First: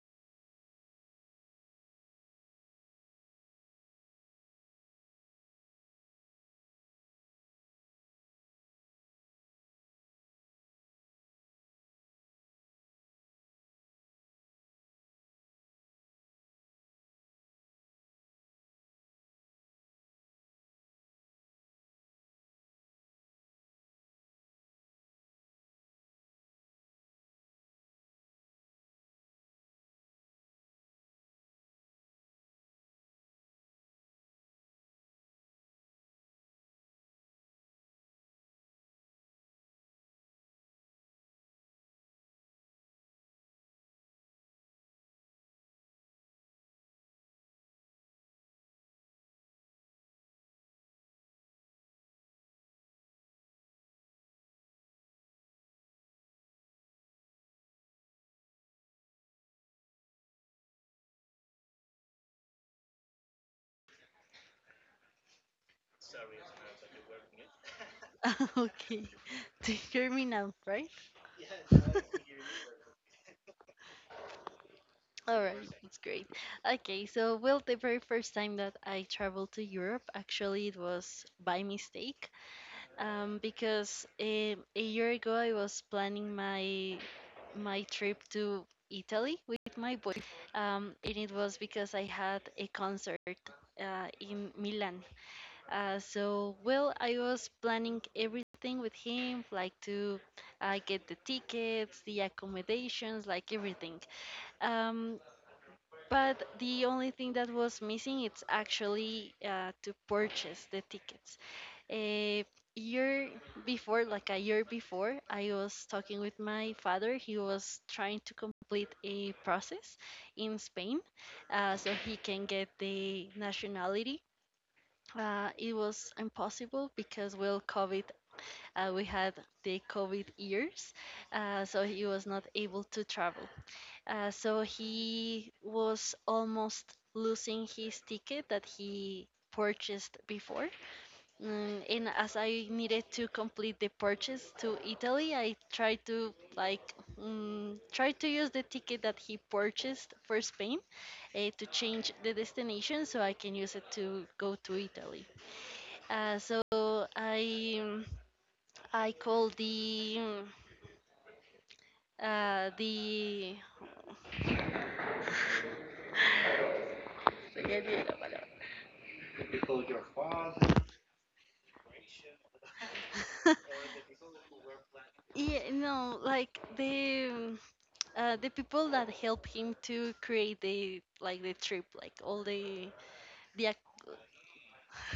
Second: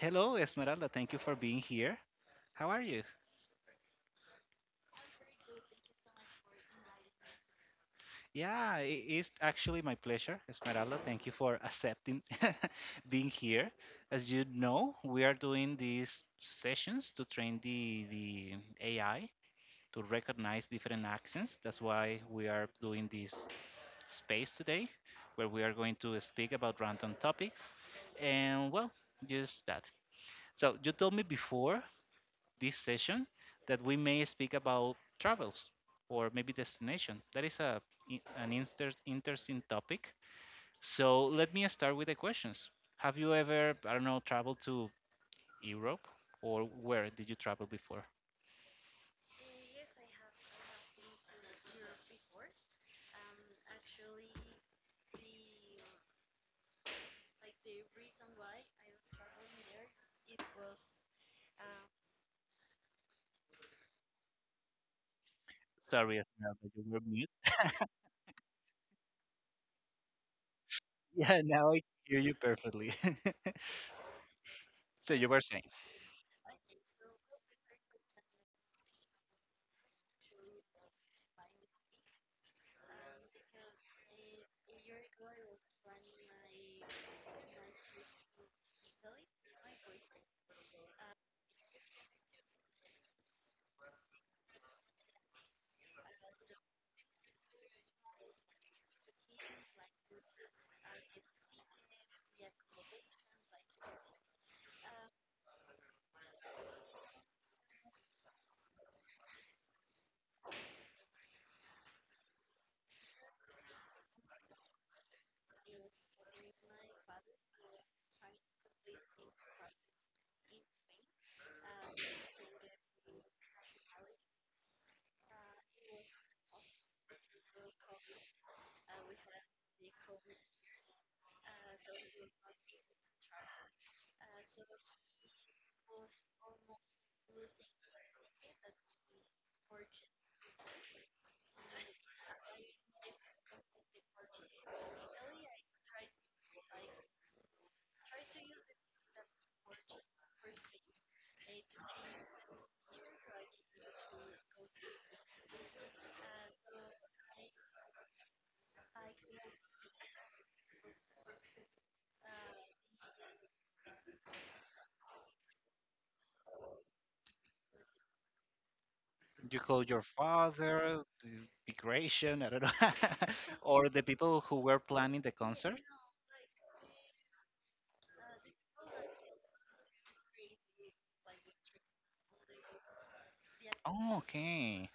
Hello, Esmeralda. Thank you for being here. How are you? Yeah, it is actually my pleasure, Esmeralda. Thank you for accepting being here. As you know, we are doing these sessions to train the AI to recognize different accents. That's why we are doing this space today, where we are going to speak about random topics. And well, just that. So you told me before this session that we may speak about travels or maybe destination. That is an interesting topic. So let me start with the questions. Have you ever, I don't know, traveled to Europe, or where did you travel before? Sorry, Esmeralda, you were mute. okay. Do you hear me now, right? Yeah, now I hear you perfectly. So All you were right, saying, that's great. Okay, so well, the very first time that I traveled to Europe, actually, it was by mistake, because a year ago I was planning my my trip to Italy with my boyfriend, and it was because I had a concert in Milan. Well, I was planning everything with him, like to get the tickets, the accommodations, like everything. Um, but the only thing that was missing it's actually to purchase the tickets. A year before, like a year before, I was talking with my father. He was trying to complete a process in Spain, so he can get the nationality it was impossible because well, COVID, we had the COVID years, so he was not able to travel. So he was almost losing his ticket that he purchased before. And as I needed to complete the purchase to Italy, I tried to like try to use the ticket that he purchased for Spain to change the destination so I can use it to go to Italy. So I I call the Se me olvidó la palabra. you call your father, the migration, I don't know. Or the people who were planning the Yeah, concert? no, like the people that help him to create the like the trip like all the ac- Oh, okay,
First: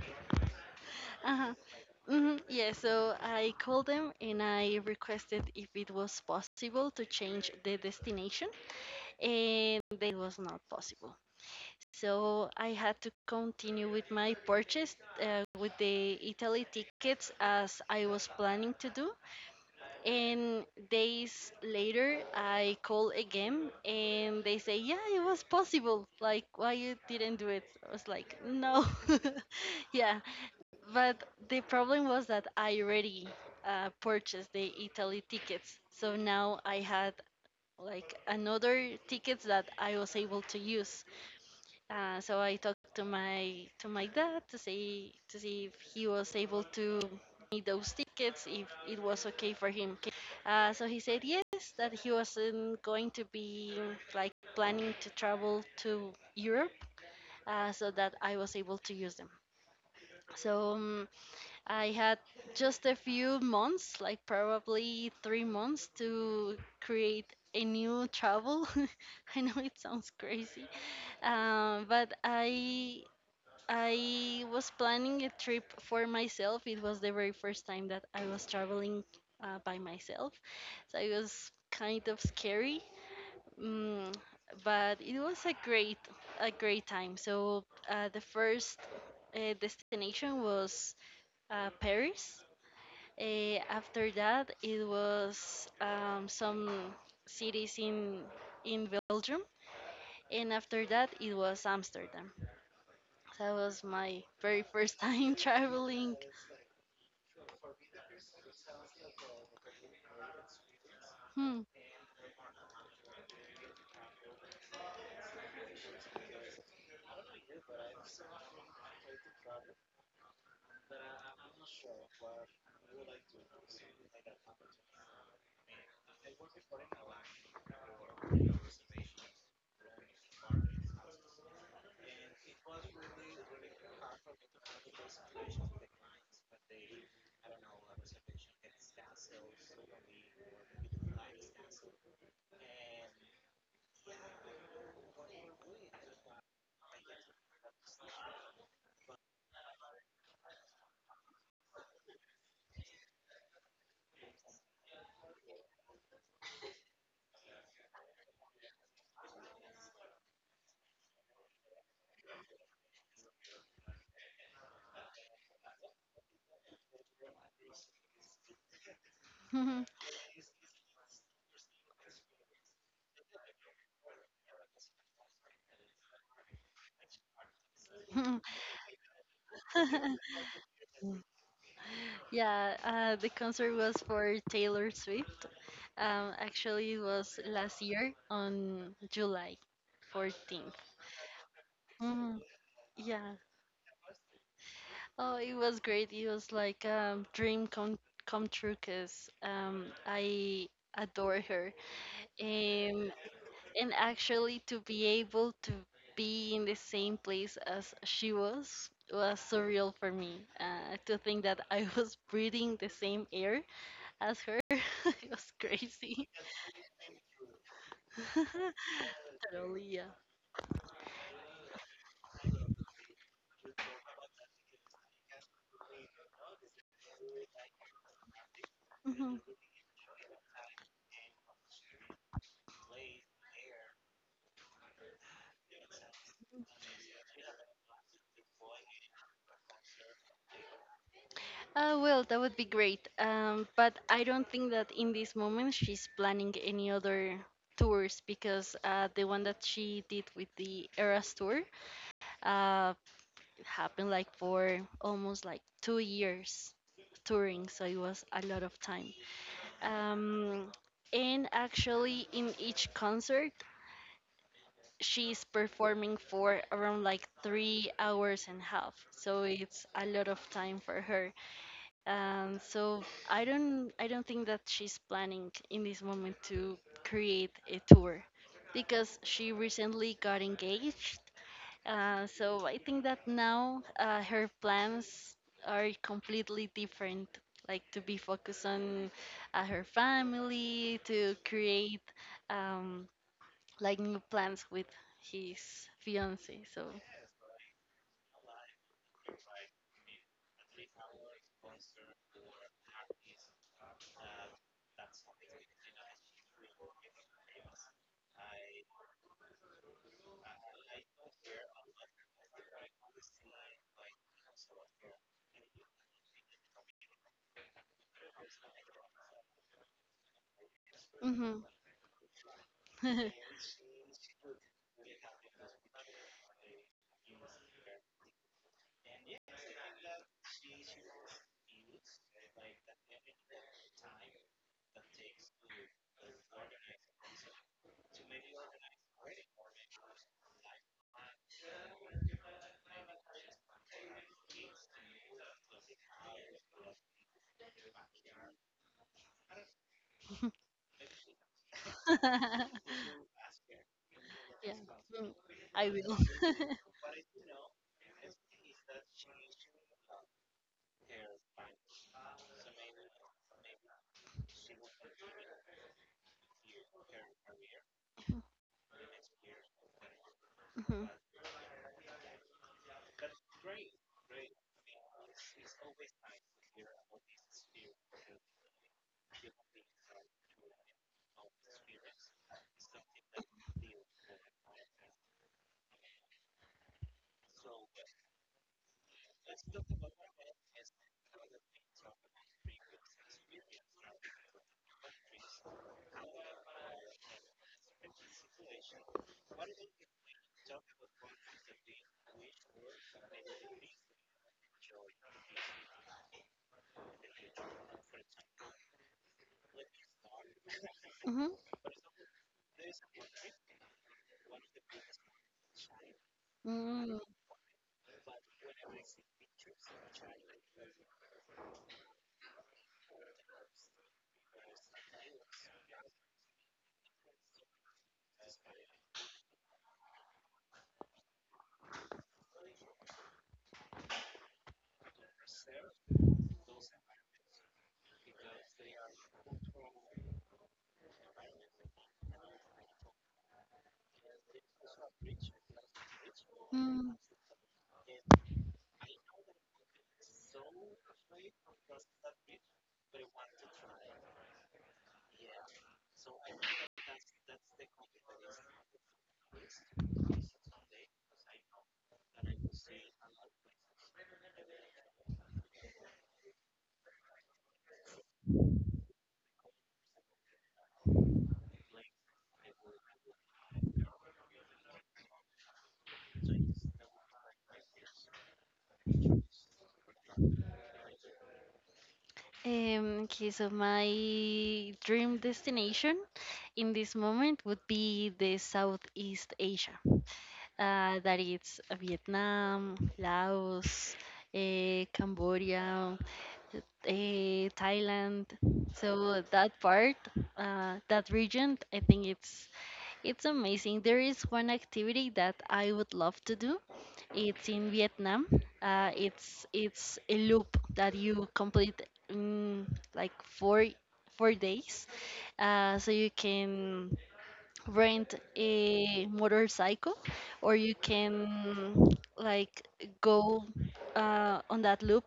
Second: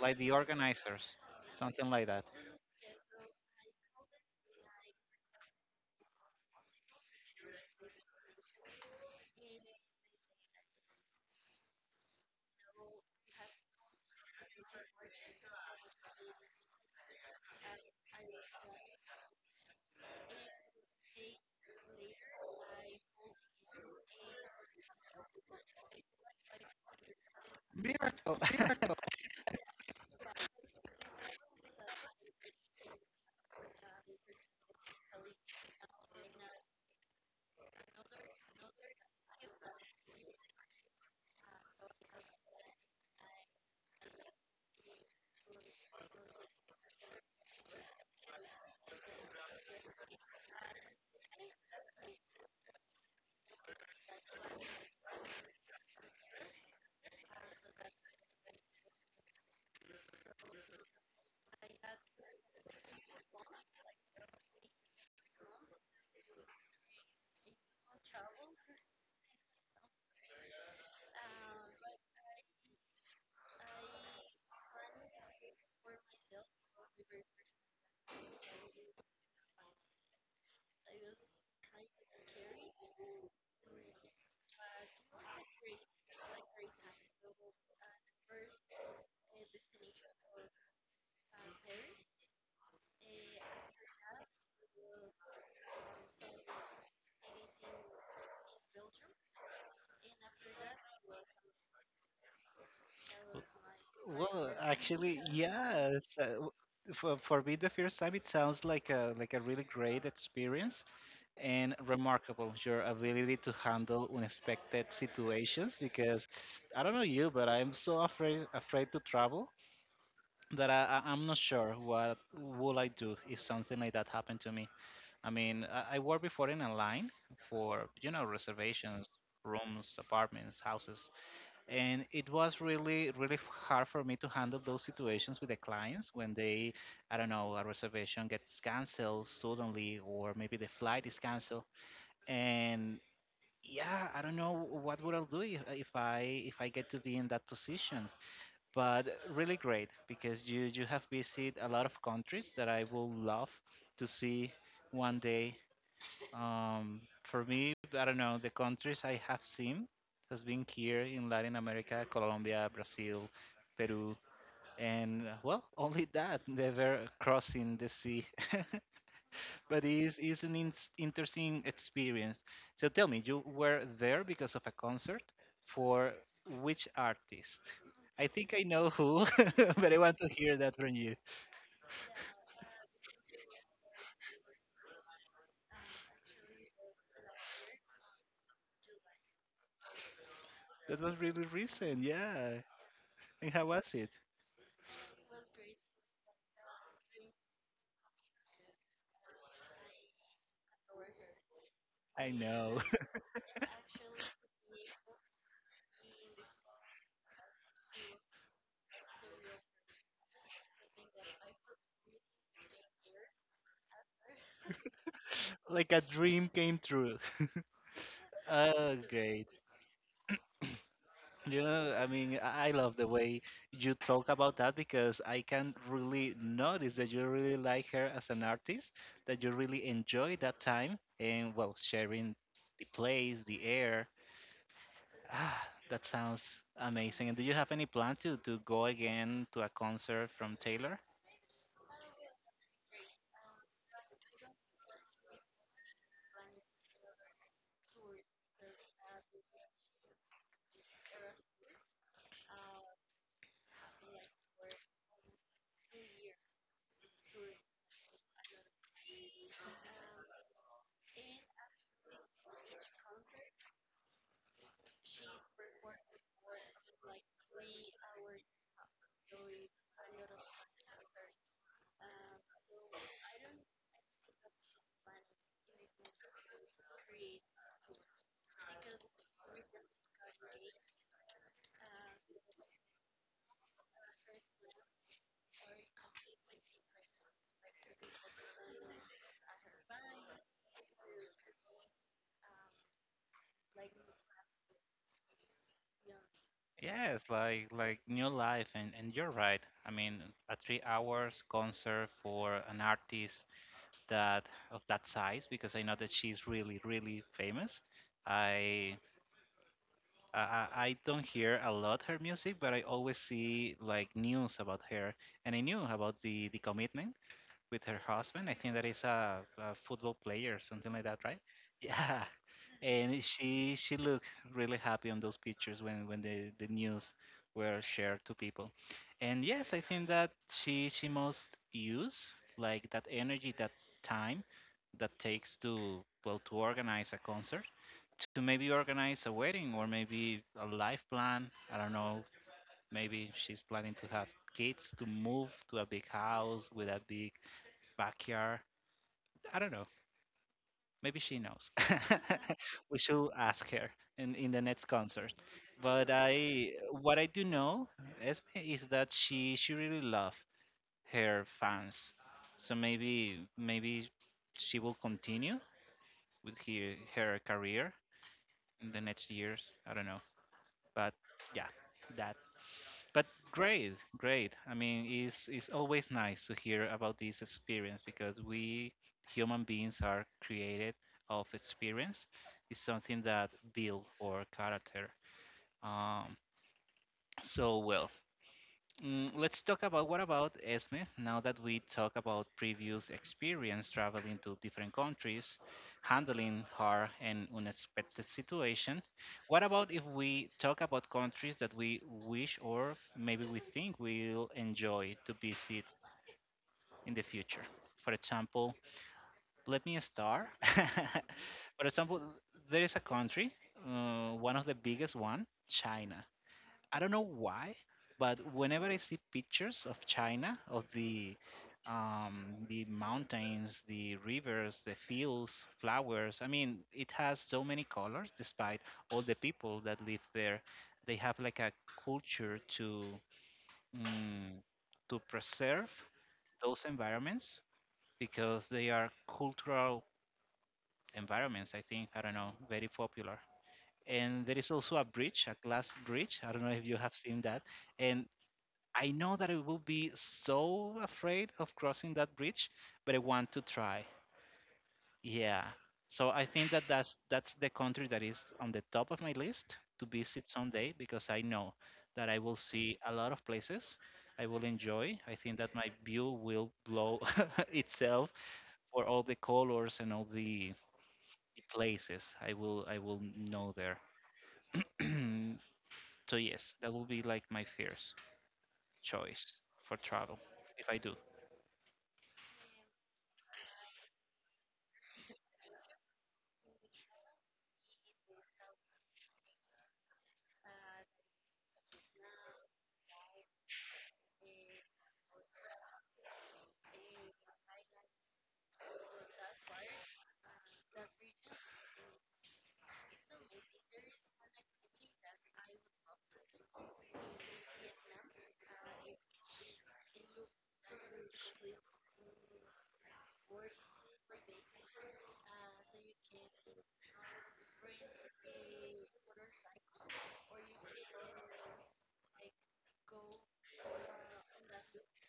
like the organizers, uh-huh. something like that. Hmm, yeah, so I called them and I requested if it was possible to change the destination and they was not possible. So I had to continue with my purchase with the Italy tickets as I was planning to do. And days later, I call again and they say, yeah, it was possible. Like, why you didn't do it? I was Miracle, like, no. miracle. Yeah. But the problem was that I already purchased the Italy tickets. So now I had like another tickets that I was able to use. So I talked to my dad to see if he was able to me those tickets if it was okay for him. So he said yes, that he wasn't going to be like planning to travel to Europe, so that I was able to use them. So I had just a few months, like probably 3 months, to create a new travel. I know it sounds crazy, but I was planning a trip for myself. It was the very first time that I was traveling by myself. So it was kind of scary. Mm, but it was a great time. So the first destination was Paris. After that, it was some cities in Belgium, and after that, it was Amsterdam. That was my Well, very first actually, time yes. traveling. For me, the first time, it sounds like a really great experience Hmm. and remarkable. Your ability to handle unexpected situations, because I don't know you, but I'm so afraid to travel that I'm not sure what will I do if something like that happened to me. I mean, I worked before in a line for reservations, rooms, apartments, houses, and it was really hard for me to handle those situations with the clients when they, I don't know, a reservation gets canceled suddenly, or maybe the flight is canceled. And yeah, I don't know what would I do if I get to be in that position. But really great, because you have visited a lot of countries that I will love to see one day. For me, I don't know, the countries I have seen has been here in Latin America, Colombia, Brazil, Peru, and well, only that, never crossing the sea. But it's an in interesting experience. So tell me, you were there because of a concert for which artist? I think I know who, but I want to hear that from you. Yeah, the concert was for Taylor Swift. Actually, it was last year on July 14th. That was really recent, Mm, yeah. yeah. And how was it? Oh, it was great. It was like dream come come true because I adore her. I know. Um, and actually to be able to be in the same place as she was surreal for me. To think that I was breathing the same air as her, it was Like a crazy. dream came true. Oh, great. Totally, yeah. You know, I mean, I love the way you talk about that, because I can really notice that you really like her as an artist, that Mhm. you really enjoy that time and, well, sharing the place, the air. Ah, that sounds amazing. And do you have any plan to go again to a concert from Taylor? Well, that would be great. But I don't think that in this moment she's planning any other tours because the one that she did with the Eras tour, uh, happened like for almost like 2 years touring, so it was a lot of time. Um, and actually, in each concert, she's performing for around like 3 hours and a half, so it's a lot of time for her. So I don't think that she's planning in this moment to create a tour because she recently got engaged so I think that now her plans are completely different, like to be focused on her family, to create um, like new plans with his fiance. So, Yes, like new life, and, you're right. I mean, a 3 hours concert for an artist that, of that size, because I know that she's really really famous. I I don't hear a lot her music, but I always see like news about her, and I knew about the commitment with her husband. I think that is a football player, something like that, right? hmm. Yeah. And Yeah, she looked really happy on those pictures when when the news were shared to people. And yes, I think that she must use like that energy, that time that takes to, well, to organize a concert, to maybe organize a wedding or maybe a life plan. I don't know. Maybe she's planning to have kids, to move to a big house with a big backyard. I don't know. Maybe she knows. We should ask her in the next concert. mm, I But will. I, what I do know, Esme, is that she really loves her fans. So maybe, maybe she will continue with her career in the next years. I don't know. But yeah, that... But great, great. I mean, it's always nice to hear about this experience, because we human beings are created of experience. It's something that build our character. um, so well. Mm, let's talk about what about Esme. Now that we talk about previous experience traveling to different countries, handling hard and unexpected situation, what about if we talk about countries that we wish, or maybe we think we'll enjoy to visit in the future? For example, let me start. Mhm, For example, there is a country, one of the biggest one, China. I don't mhm, know mm, why, but whenever I see pictures of China, of the mountains, the rivers, the fields, flowers, I mean, it has so many colors. Despite all the people that live there, they have like a culture to, mm, to preserve those environments, because they are cultural environments. I think, I don't know, very popular. And there is also a bridge, a glass bridge. I don't know if you have mm. seen that, and I know that I will be so afraid of crossing that bridge, but I want to try. Yeah. So I think that that's the country that is on the top of my list to visit someday, because I know that I will see a lot of places I will enjoy. I think that my view will blow itself for all the colors and all the places I will know there. So yes, that will be like my first choice for travel, if I do. Okay, so my dream destination in this moment would be the Southeast Asia. That is Vietnam, Laos, eh, Cambodia, eh, Thailand. So that part, that region, I think it's amazing. There is one activity that I would love to do it's in Vietnam. It's a loop that you complete in like four days. So you can rent a motorcycle, or you can like go on that loop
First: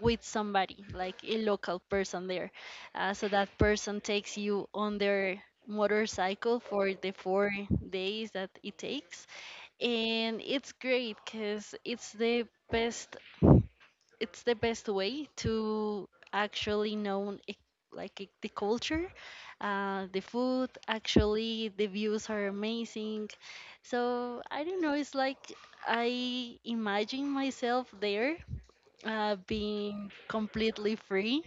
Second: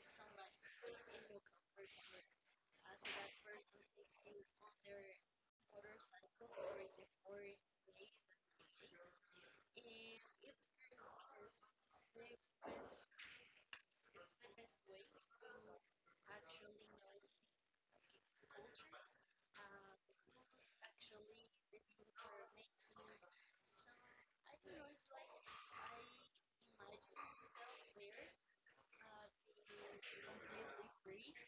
with somebody, like a local person there. So that person takes you on their motorcycle for the 4 days that it takes and it's great because best it's the best way to actually know e- like e- the culture the food, actually the views are amazing, so I don't know, it's like I imagine myself there being completely free,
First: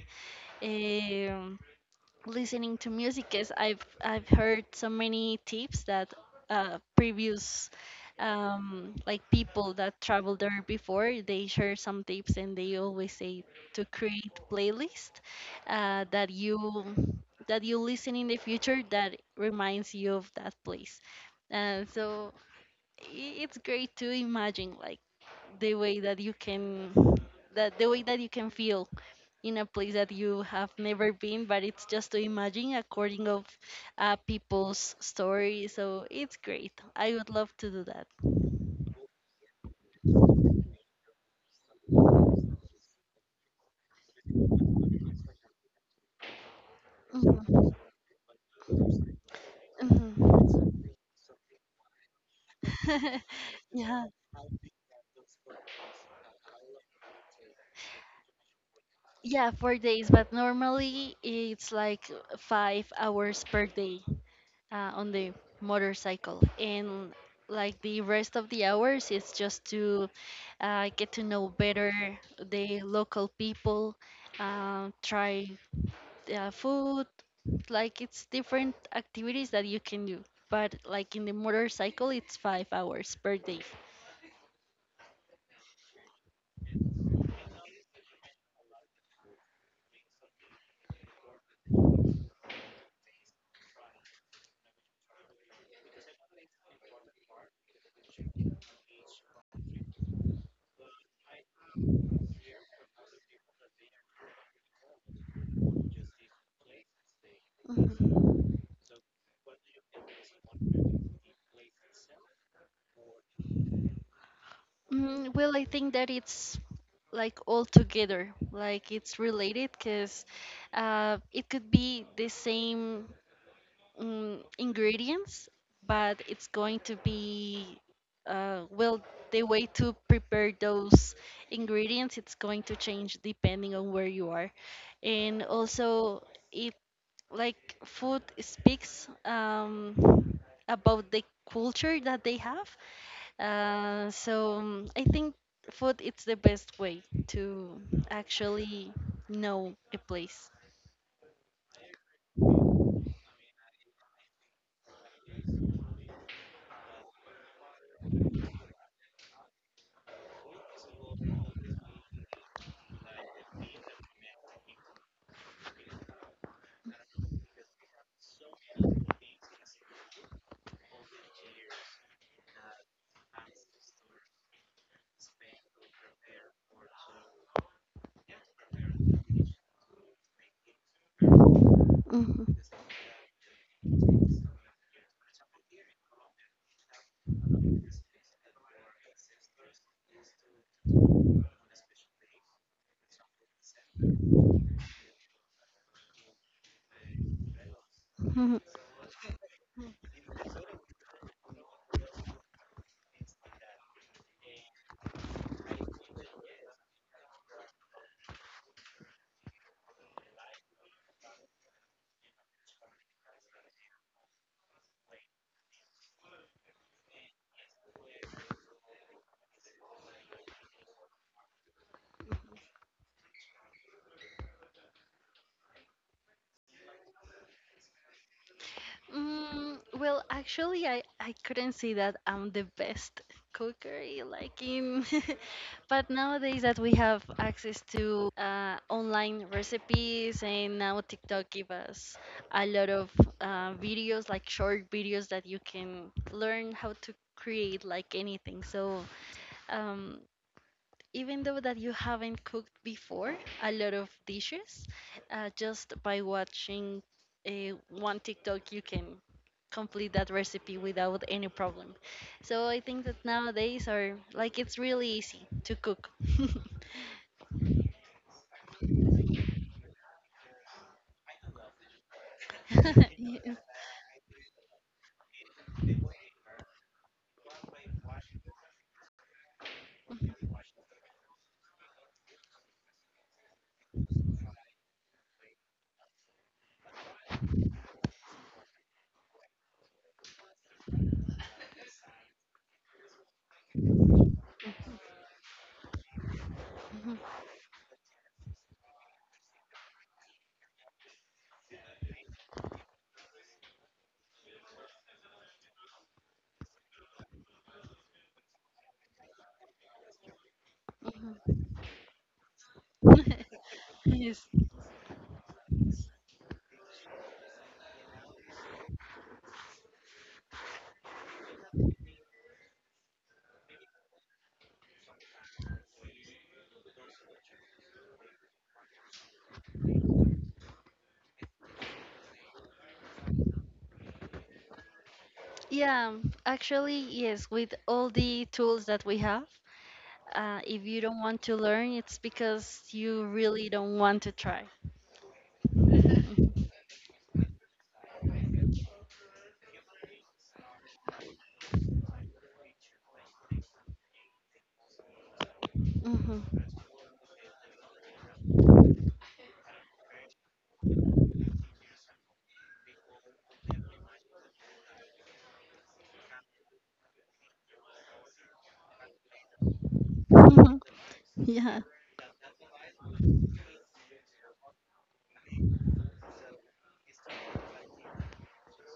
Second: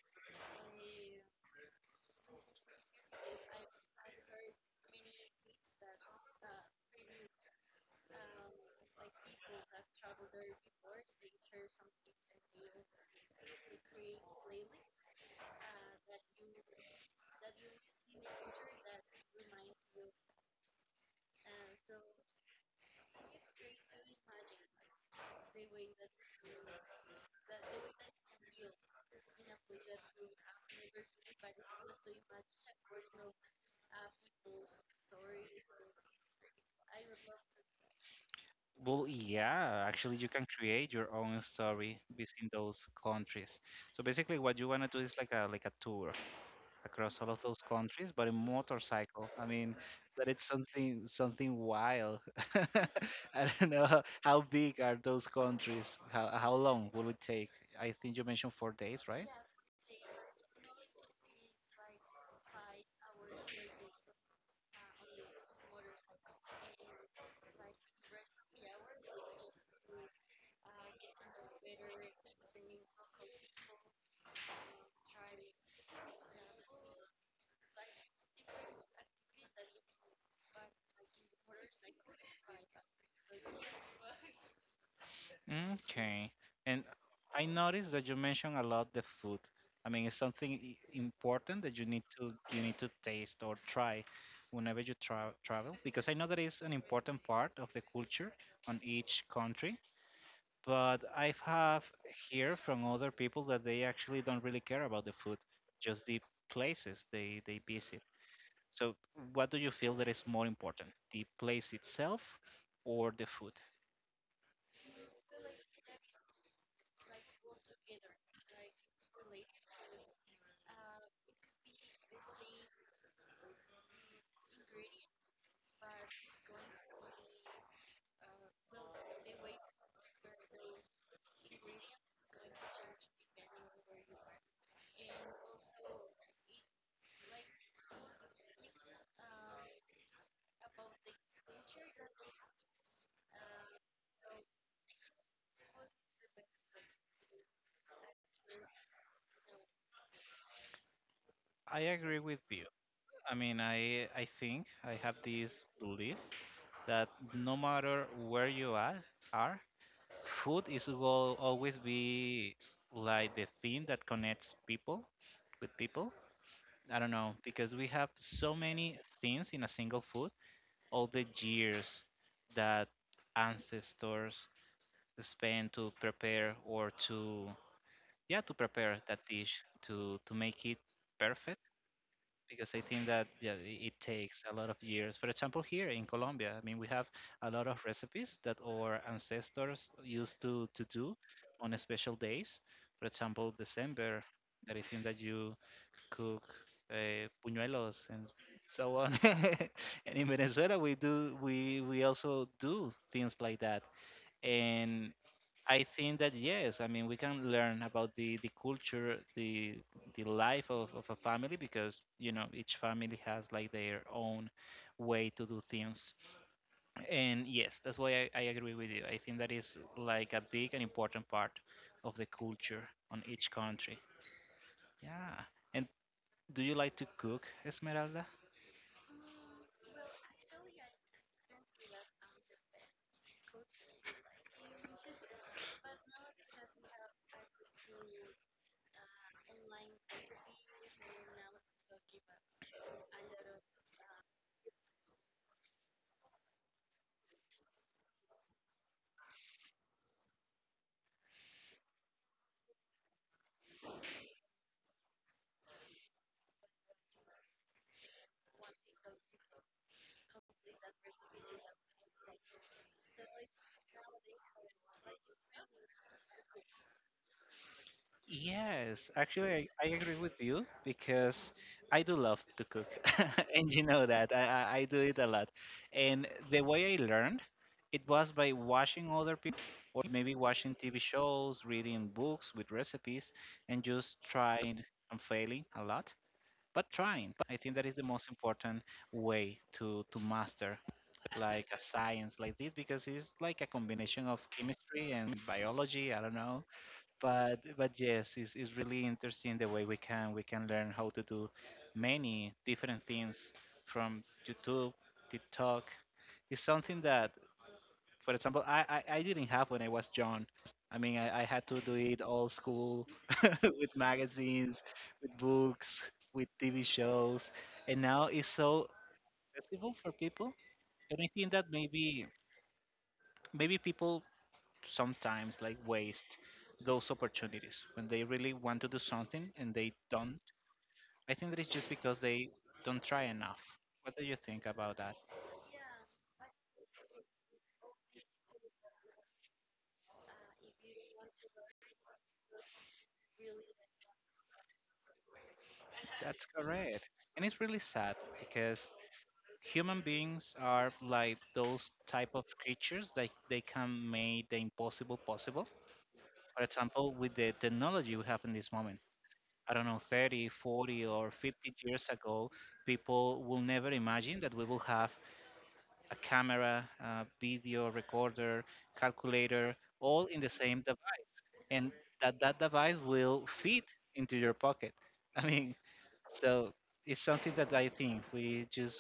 listening to music. Is I've heard so many tips that previous like people that traveled there before they share some tips and they always say to create playlist uh, that you that you listen in the future that reminds you of that place. Uh, so it's great to imagine like the way that you can that the way that you can feel in a place that you have never been but it's just to imagine according of people's stories, so it's great, I would love to do that. Well, yeah, actually, you can create your own story visiting those countries. So basically, what you want to do is like a tour across all of those Mhm, countries, but in motorcycle. I mean, that it's mhm. Something wild. I don't know Yeah. how big are those countries. How long will it take? I think you mentioned 4 days, right? Yeah, 4 days, but normally it's like 5 hours per day on the motorcycle. And like the rest of the hours, it's just to get to know better the local people, try food, like it's different activities that you can do. But like in the motorcycle, it's 5 hours per day. Okay. And I noticed that you mentioned a lot the food. I mean, it's important that you need to taste or try whenever you travel, because I know that is an important part of the culture on each country. But I have hear from other people that they actually don't really care about the food, just the places they visit. Mhm. So, what do you feel that is more important, the place itself or the food? Mm, well, I think that it's like all together like it's related because it could be the same ingredients but it's going to be uh, well the way to prepare those ingredients it's going to change depending on where you are, and also it like food speaks about the culture that they have, I think food it's the best way to actually know a place. I agree with you. I mean, I think I have this belief that no matter where are, food is, will always be like the thing that connects people with people. I don't know, because we have so many things in a single food. All the years that ancestors spent to prepare, or to, yeah, to prepare that dish to make it perfect, Mhm. because I think that, yeah, it takes a lot of years. For example, here in Colombia, I mean, we have a lot of recipes that our ancestors used to do on a special days. For example, December, that I think that you cook puñuelos and so on. And in Venezuela, we also do things like that. And I think that yes, I mean, we can learn about the culture, the life of a family, because you know each family has like their own way to do things. And yes, that's why I agree with you. I think that is like a big and important part of the culture on each country. Yeah. And do you like to cook, Esmeralda? Mm, well, actually, I couldn't say that I'm the best cooker, eh, like in, but nowadays that we have access to online recipes and now TikTok give us a lot of videos, like short videos that you can learn how to create like anything. So, um, even though that you haven't cooked before a lot of dishes, just by watching one TikTok, you can complete that recipe without any problem. So I think that nowadays are like it's really easy to cook. Yes, actually, I agree with you, because I do love to cook, Yes. and you know that I do it a lot. And the way I learned, it was by watching other people, or maybe watching TV shows, reading books with recipes, and just trying and failing a lot, but trying. I think that is the most important way to master like a science like this, because it's like a combination of chemistry and biology. I don't know, Mhm, but yes, it's really interesting the way we can learn how to do many different things from YouTube, TikTok. It's something that, for example, I didn't have when I was young. I mean, I mhm. had to do it old school with Yes. magazines, with books, with TV shows, and now it's so accessible for people. And I think that maybe, maybe people sometimes like waste those opportunities when they really want to do something and they don't. I think that it's just because they don't try enough. What do you think about that? Yeah, actually, yes, with all the tools that we have, if you don't want to learn, it's because you really don't want to try. That's correct. And it's really sad because human beings are like those type of creatures that they can make the impossible possible. For Mhm. example, with the technology we have in this moment. I don't know, 30, 40, or 50 years ago, people will never imagine that we will have a camera, a video recorder, calculator, all in the same device, Yeah. and that that device will fit into your pocket. I mean, so it's something that I think we just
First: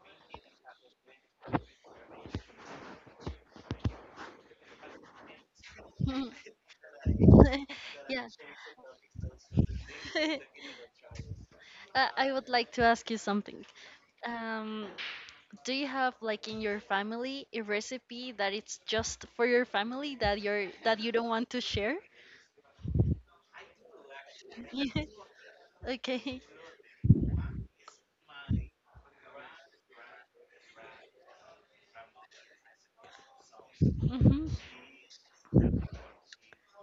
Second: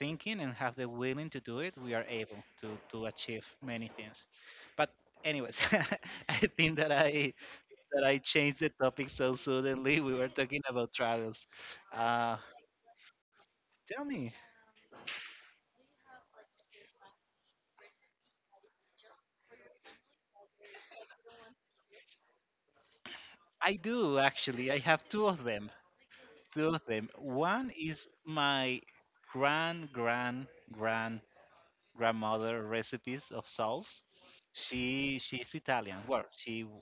thinking and have the willing to do it, we are able to achieve many things. But anyways, Hmm. I think that I that I Yeah. changed the topic so suddenly. We were talking about travels. I Uh, would like to ask you something. Tell me, Um, do you have like in your family a recipe that it's just for your family that you don't want to share? I do actually. I Yes, have two of them. okay. One is my grand grand grand grandmother recipes of sauce. Mm-hmm. She's Italian. Well, she w-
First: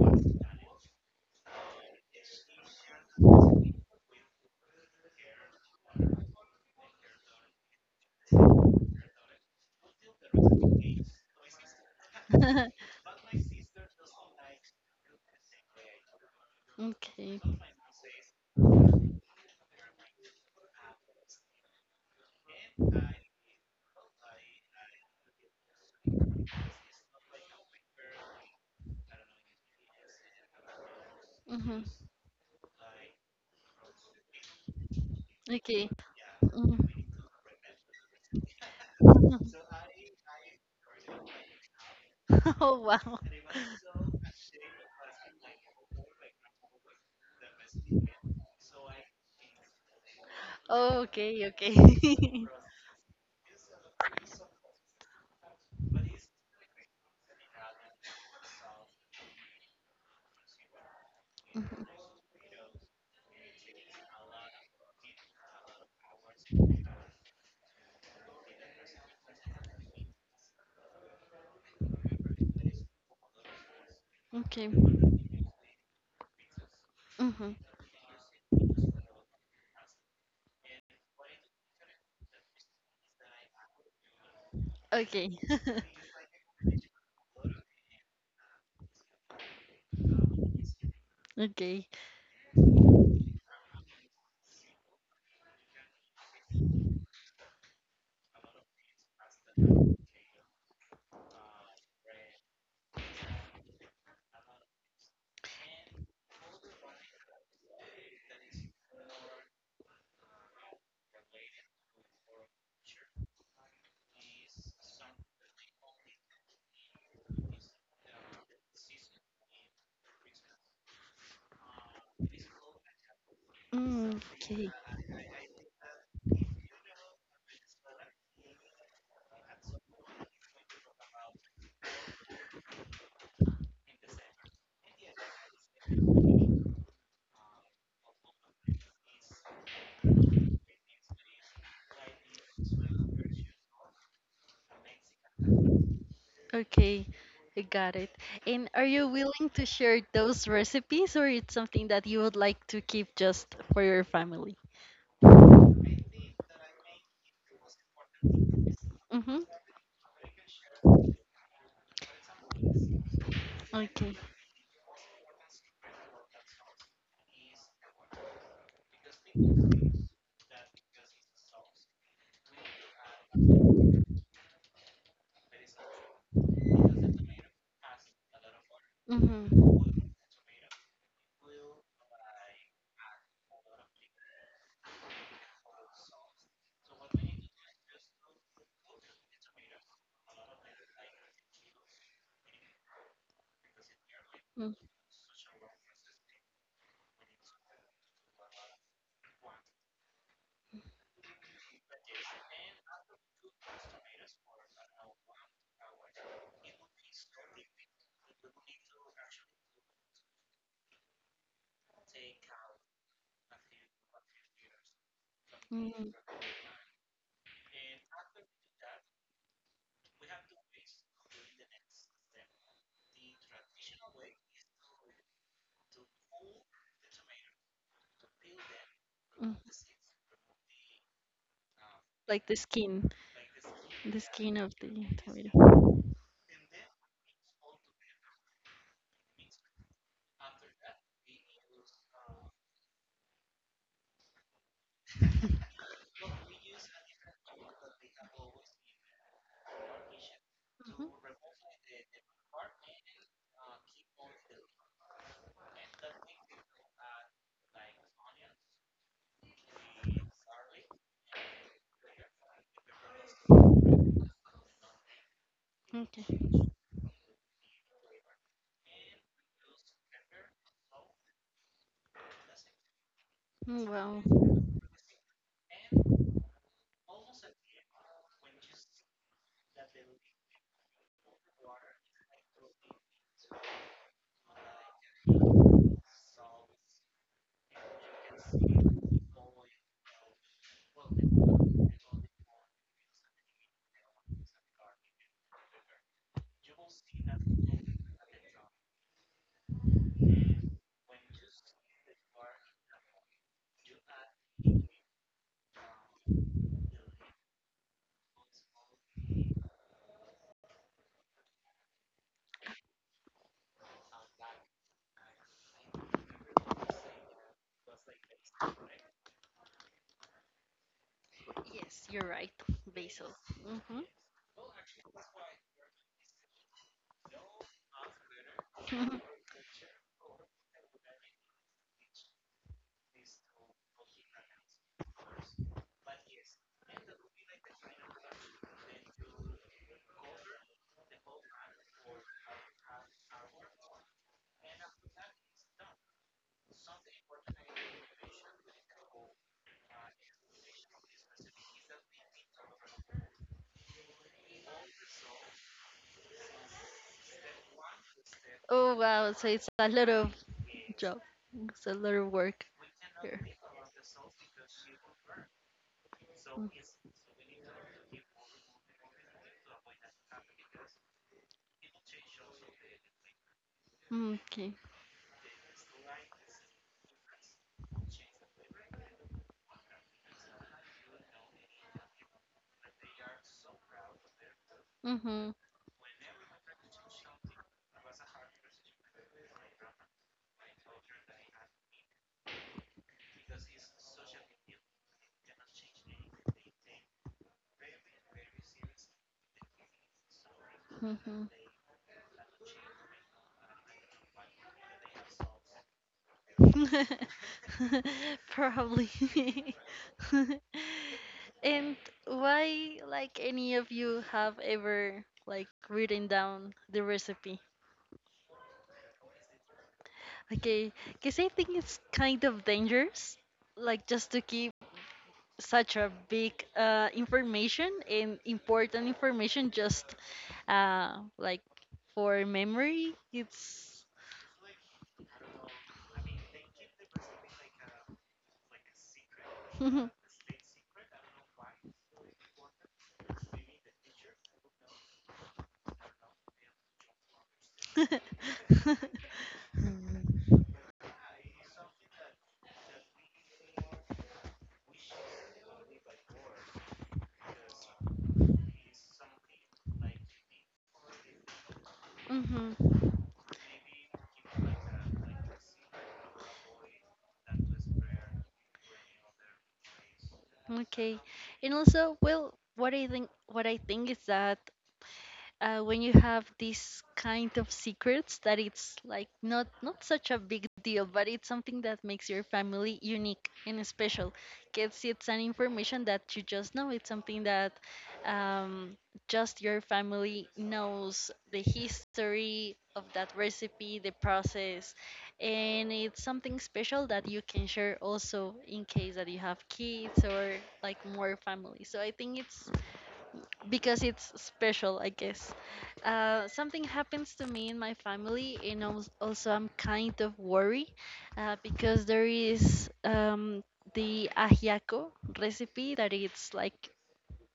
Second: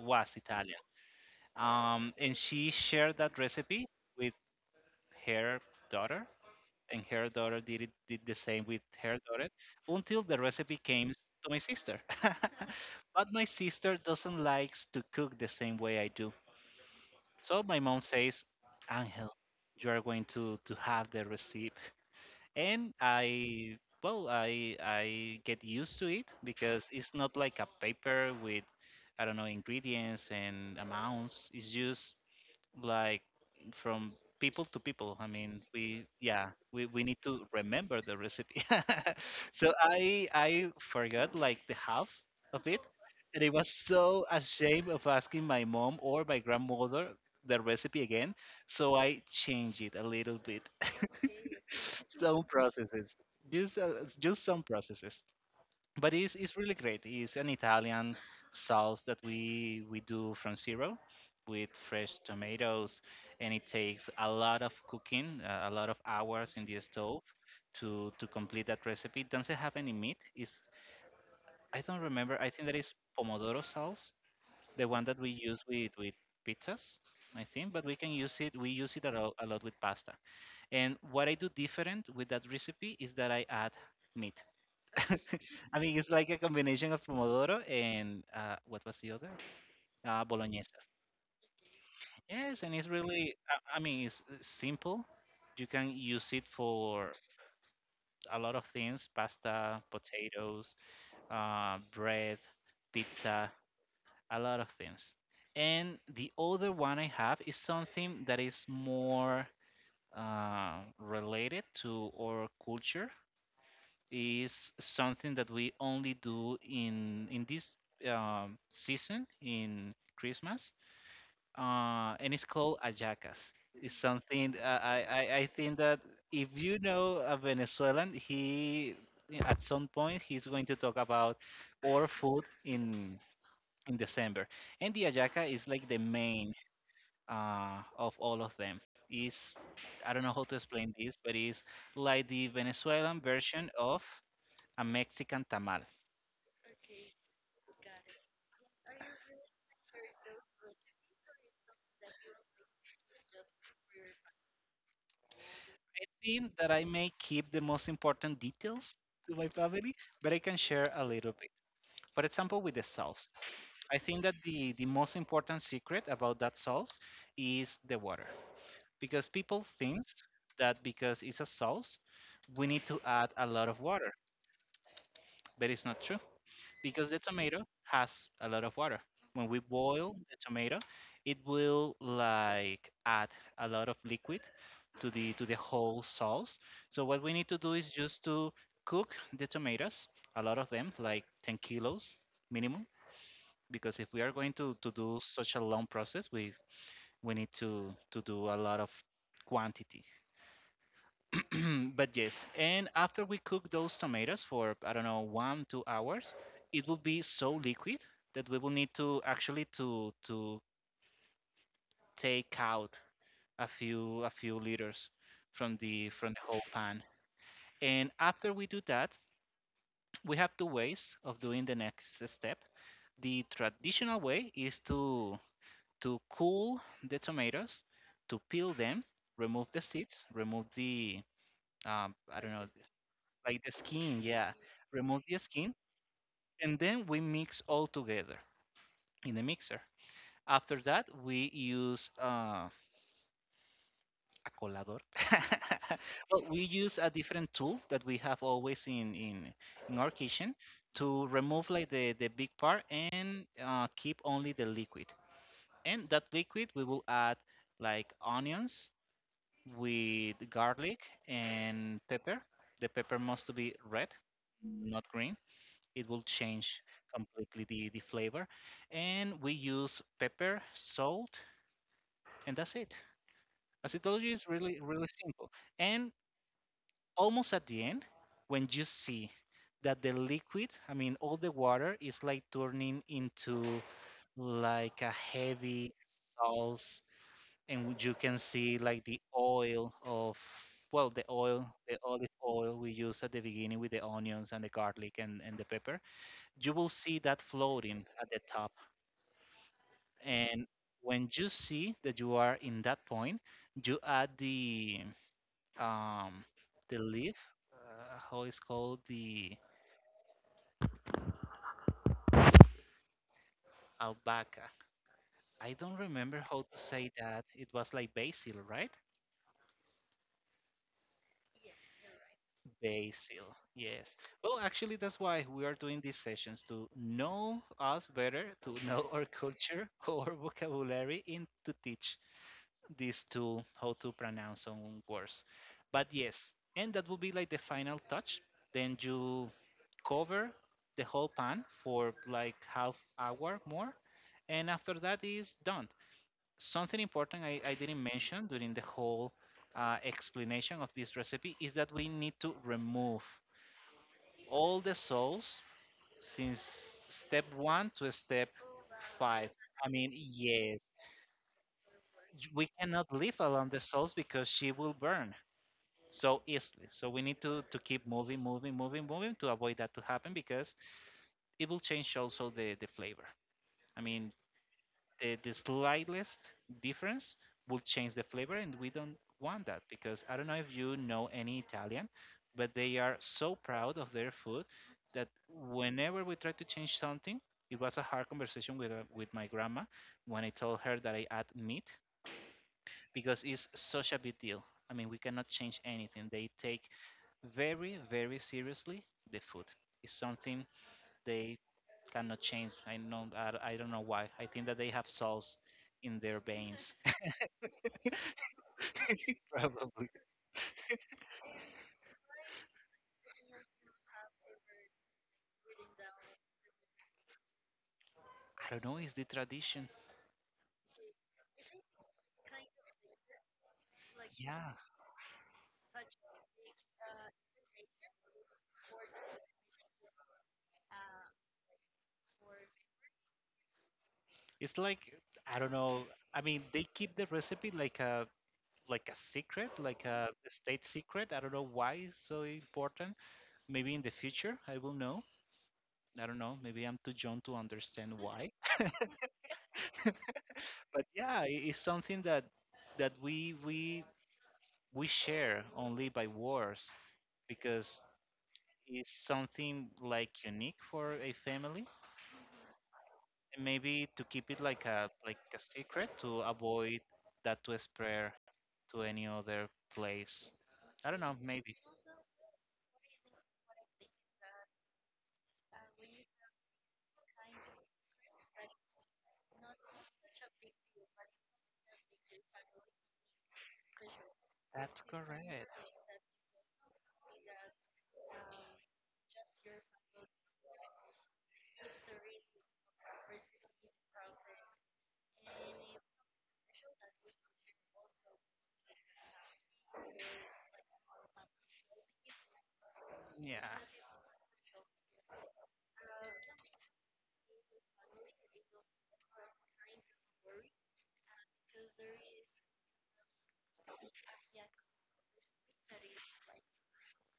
was Italian. And she shared that recipe with her daughter, and her daughter did the same with her daughter until the recipe came to my sister. But my sister doesn't like to cook the same way I do, Okay. so my mom says, Angel, you are going to have the receipt. And I well I get used to it because it's not like a paper with, I don't know, ingredients and amounts. Mm-hmm. It's just like from people to people. I mean, Okay. we yeah, we, Mhm. we need to remember the recipe. So I I forgot like the half of Oh, it, wow. and I was so ashamed of asking my mom or my grandmother the recipe again. So I changed it a little bit. Oh, okay, okay. Some processes, just some processes, but it's really great. It's an Italian sauce that we do from zero with Mhm. fresh tomatoes, and it takes a lot of cooking, a lot of hours in the stove to complete that recipe. It doesn't have any meat. It's, I don't remember. I think that is pomodoro sauce, Okay. the one that we use with pizzas. I Mm-hmm. think, but we can use it. We use it a lot with pasta. And what I do different with that recipe is that I add meat. Okay. I mean, it's like a combination of pomodoro and, what was the other? Bolognese. Okay. Yes, and it's really, I mean, it's simple. You can use it for a lot of things: pasta, potatoes, bread, pizza, a lot of things. And the other one I have is something that is more related to our culture. Is something that we only do in this season in Christmas, and it's called ayacas. It's Mm, something, okay. I think that if you know a Venezuelan, he at some point he's going to talk about our food in December, and the ayaca is like the main, of all of them. Is, I don't know how to explain this, but it's like the Venezuelan version of a Mexican tamal. I Okay. I got it. And are you willing to share those recipes or it's something that you would like to keep just for your family? think that I may keep the most important details Mm-hmm. to my family, but I can share a little bit. For example, with the sauce, I Okay. think that the most important secret about that sauce is the water. Because people think that because it's a sauce, we need to add a lot of water, but it's not true. Because the tomato has a lot of water. When we boil Mm-hmm. the tomato, it will like add a lot of liquid to the whole sauce. So what we need to do is just to cook the tomatoes, a lot of them, like 10 kilos minimum, because if we are going to do such a long process, we need to do a lot of quantity. But yes, and after we cook those tomatoes for, I don't know, 1 2 hours, it will be so liquid that we will need to actually to take out a few liters Mm-hmm. From the whole pan. And after we do that, we have two ways of doing the next step. The traditional way is to cool the tomatoes, to peel them, remove the seeds, remove the, I Like don't know, like the skin, the yeah. skin of the Remove the skin, tomato. and then we mix all together in the mixer. After that, we use, a colador. Well, we use a different tool that we have always in our kitchen Hmm. to remove like the big part and, keep only the liquid. And that liquid we will add like onions with garlic and pepper. The pepper must be red, not green, it will Okay. change completely the flavor. And we use pepper, salt, and that's it. Mm, As I wow. told you, it's really, really simple. And almost at the end, when you see that the liquid, I mean, all the water is like turning into like a heavy sauce, and you can see like the oil of, well, the oil, the olive oil we use at the beginning with the onions and the garlic and the pepper. You will see that floating at the top, and when you see that you are in that point, you add the, um the leaf, how it's called, the albahaca. I don't remember how to say that. It was like basil, right? Yes, you're right, basil. Basil. Hmm. Yes. Well, actually, that's why we are doing these sessions, to know us better, to know our culture, our vocabulary, and to teach this tool how to pronounce some words. But yes, and that will be like the final touch. Then you cover the whole pan for like half hour more, and after that is done. Something important I didn't mention during the whole, explanation of this recipe is that we need to remove all the sauce since step one to step Oh wow, so five. it's a I lot mean, of yes, job. It's a lot of work we cannot here. leave alone the sauce because she will burn so Mm, easily. So we need to keep moving, moving, moving, moving to avoid that to happen because it will change also the flavor. I mean, mm, okay. the slightest difference will change the flavor, and we don't want that because I don't know if you know any Italian, but they are so proud of their food that Mm-hmm. whenever we try to change something. It was a hard conversation with my grandma when I told her that I add meat, because it's such a big deal. I mean, we cannot change anything. They take very, very seriously the food. It's something they cannot change. I know, I don't know why. I think that they have souls in their veins. Mm-hmm. Probably. Probably. And why, like, any of you have ever like written down the recipe? I don't know. It's the tradition. Okay, because I think it's kind of dangerous, like just to keep Yeah, such a big information and important information just like for memory. It's it's like, I don't know. I mean, they keep the recipe like a secret, like a state secret. I don't know why it's so important. Maybe in the future I will know. I don't know. Maybe I'm too young to understand why. But yeah, it's something that we share only by words because it's something like unique for a family, hmm. and maybe to keep it like a secret to avoid that to spread to any other place. Okay. I don't know, And maybe. also, well, what I think is that when you have these kind of secrets that it's like not not such a big deal but it's something that makes your family unique and special because That's it's an correct. information that you just know it's something that um, just your family knows the history of that recipe the process and it's something special that you can share also in case that you have kids or like more families so I think it's Yeah, because it's special, I guess. Something happens to me in my family, and als- also I'm kind of worried because there is the ajiaco recipe that it's like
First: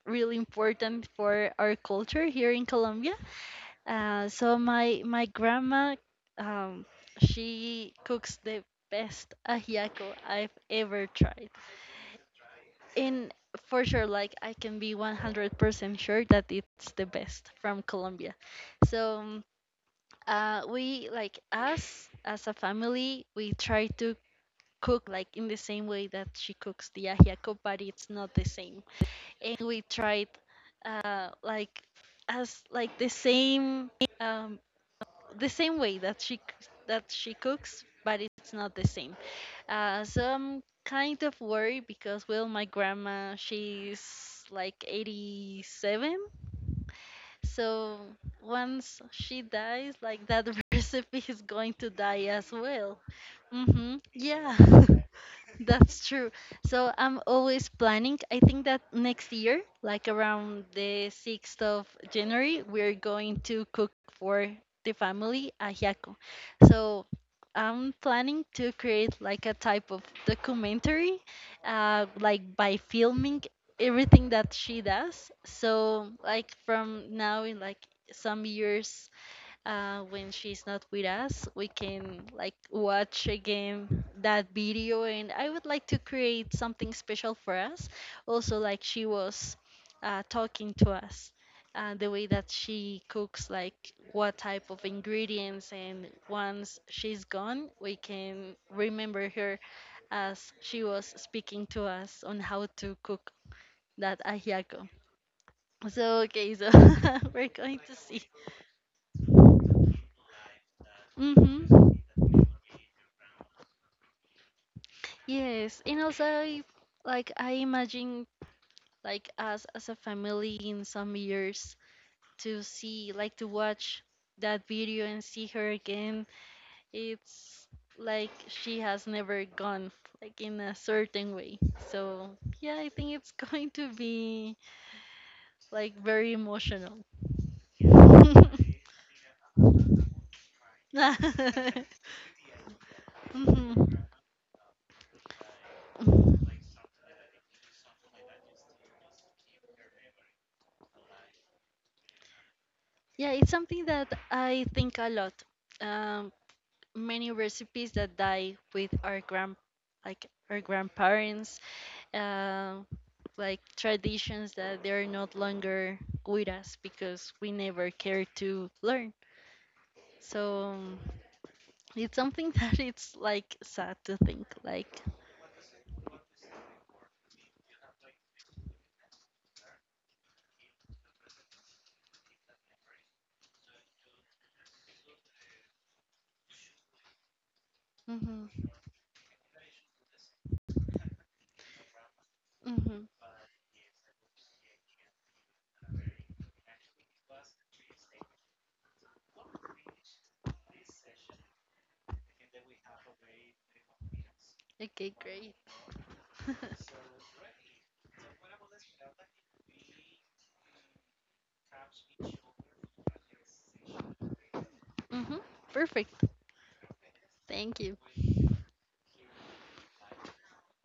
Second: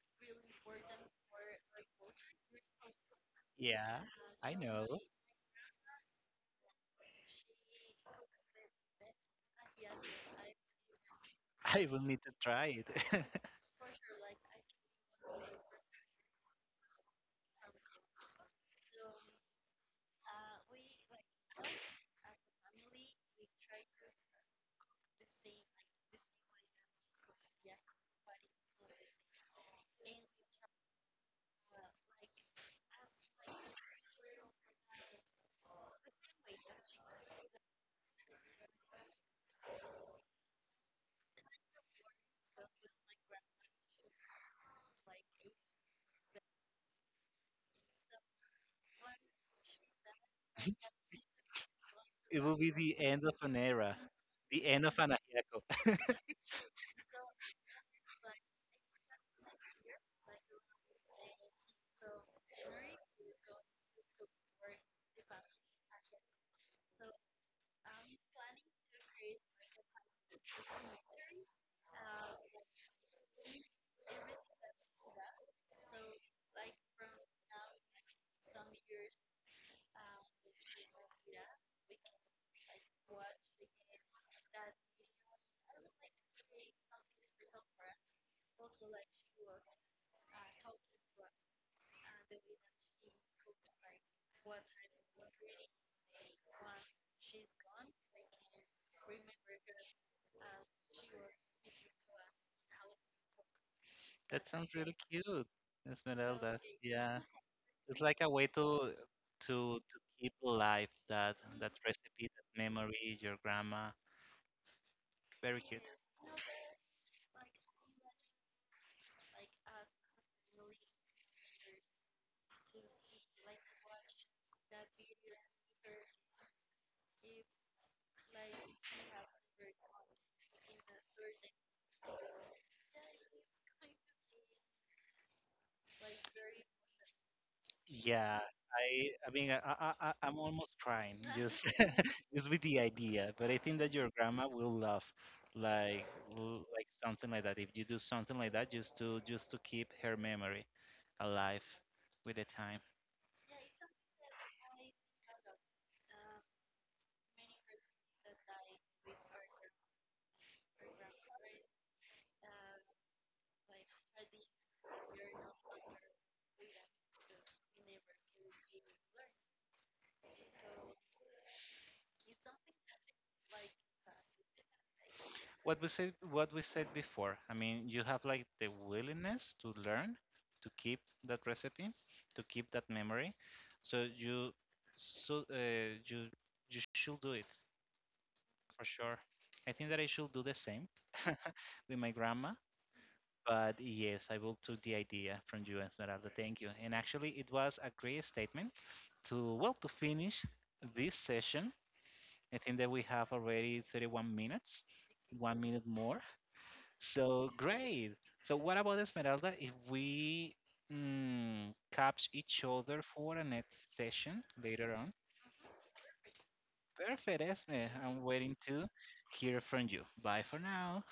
really important for our culture here in Colombia. yeah, I So know. my grandma, um, she cooks the best ajiaco I've ever tried. I will need to try it. And for sure, like I can be 100% sure that it's the best from Colombia. So um, we like us as a family, we try to cook like in the same way that she cooks the ajiaco, but it's not the same. And we tried like as like the same. um, the same way that she c- that she cooks, but it's not the same. So I'm kind of worried because well, my grandma she's like 87, so once she dies, like that recipe is going to die It as will be well. the end of an era, Mhm. Yeah. the end of anahiaco. That's true. So I'm always planning. I think that next year, like around the 6th of January, we're going to cook for the family ajiaco. So I'm planning to create like a type of documentary, like by filming everything that she does. So like from now in like some years when she's not with us we can like watch again that video, and I would like to create something special for us, also like she was talking to us the way that she cooks like what type of ingredients, and once she's gone we can remember her as she was speaking to us on how to cook that That sounds ajiaco. really cute, So okay, Esmeralda. so Yeah, we're going it's to like see. a way to to keep alive that Mm-hmm. recipe, that memory, your grandma. Very cute. Yes, and also like I imagine like us as a family in some years to see like to watch that video and see her again. It's like she has never gone like in a certain way. So yeah, I think it's going to be like very emotional. Yeah, I I mean I, I I- I'm almost crying just, just with the idea, but I think that Mhm. your grandma will love like, like something like that. If you do something like that, just to keep her memory alive with the time. Yeah, it's something that I think a lot. Um, Many recipes that die with our grand, like our grandparents, uh, like traditions that they are not longer with us because we never care to learn. So it's something that it's like sad to think. Like, What we said before, I mean, you have like the willingness to learn, to keep that recipe, to keep that memory, so you so you should do it for mm-hmm, sure. I think that I should do the same with my grandma. mm-hmm. But yes, I will took the idea from you, Esmeralda, thank you, and actually it was a great statement to, well, to finish this session. I think that we have already 31 minutes, Okay, one great. minute more, so great. So what about Esmeralda? If we, catch each other for a next session later on. Mm-hmm, perfect. Perfect, Esme. Thank I'm you. waiting to hear from you. Bye for now.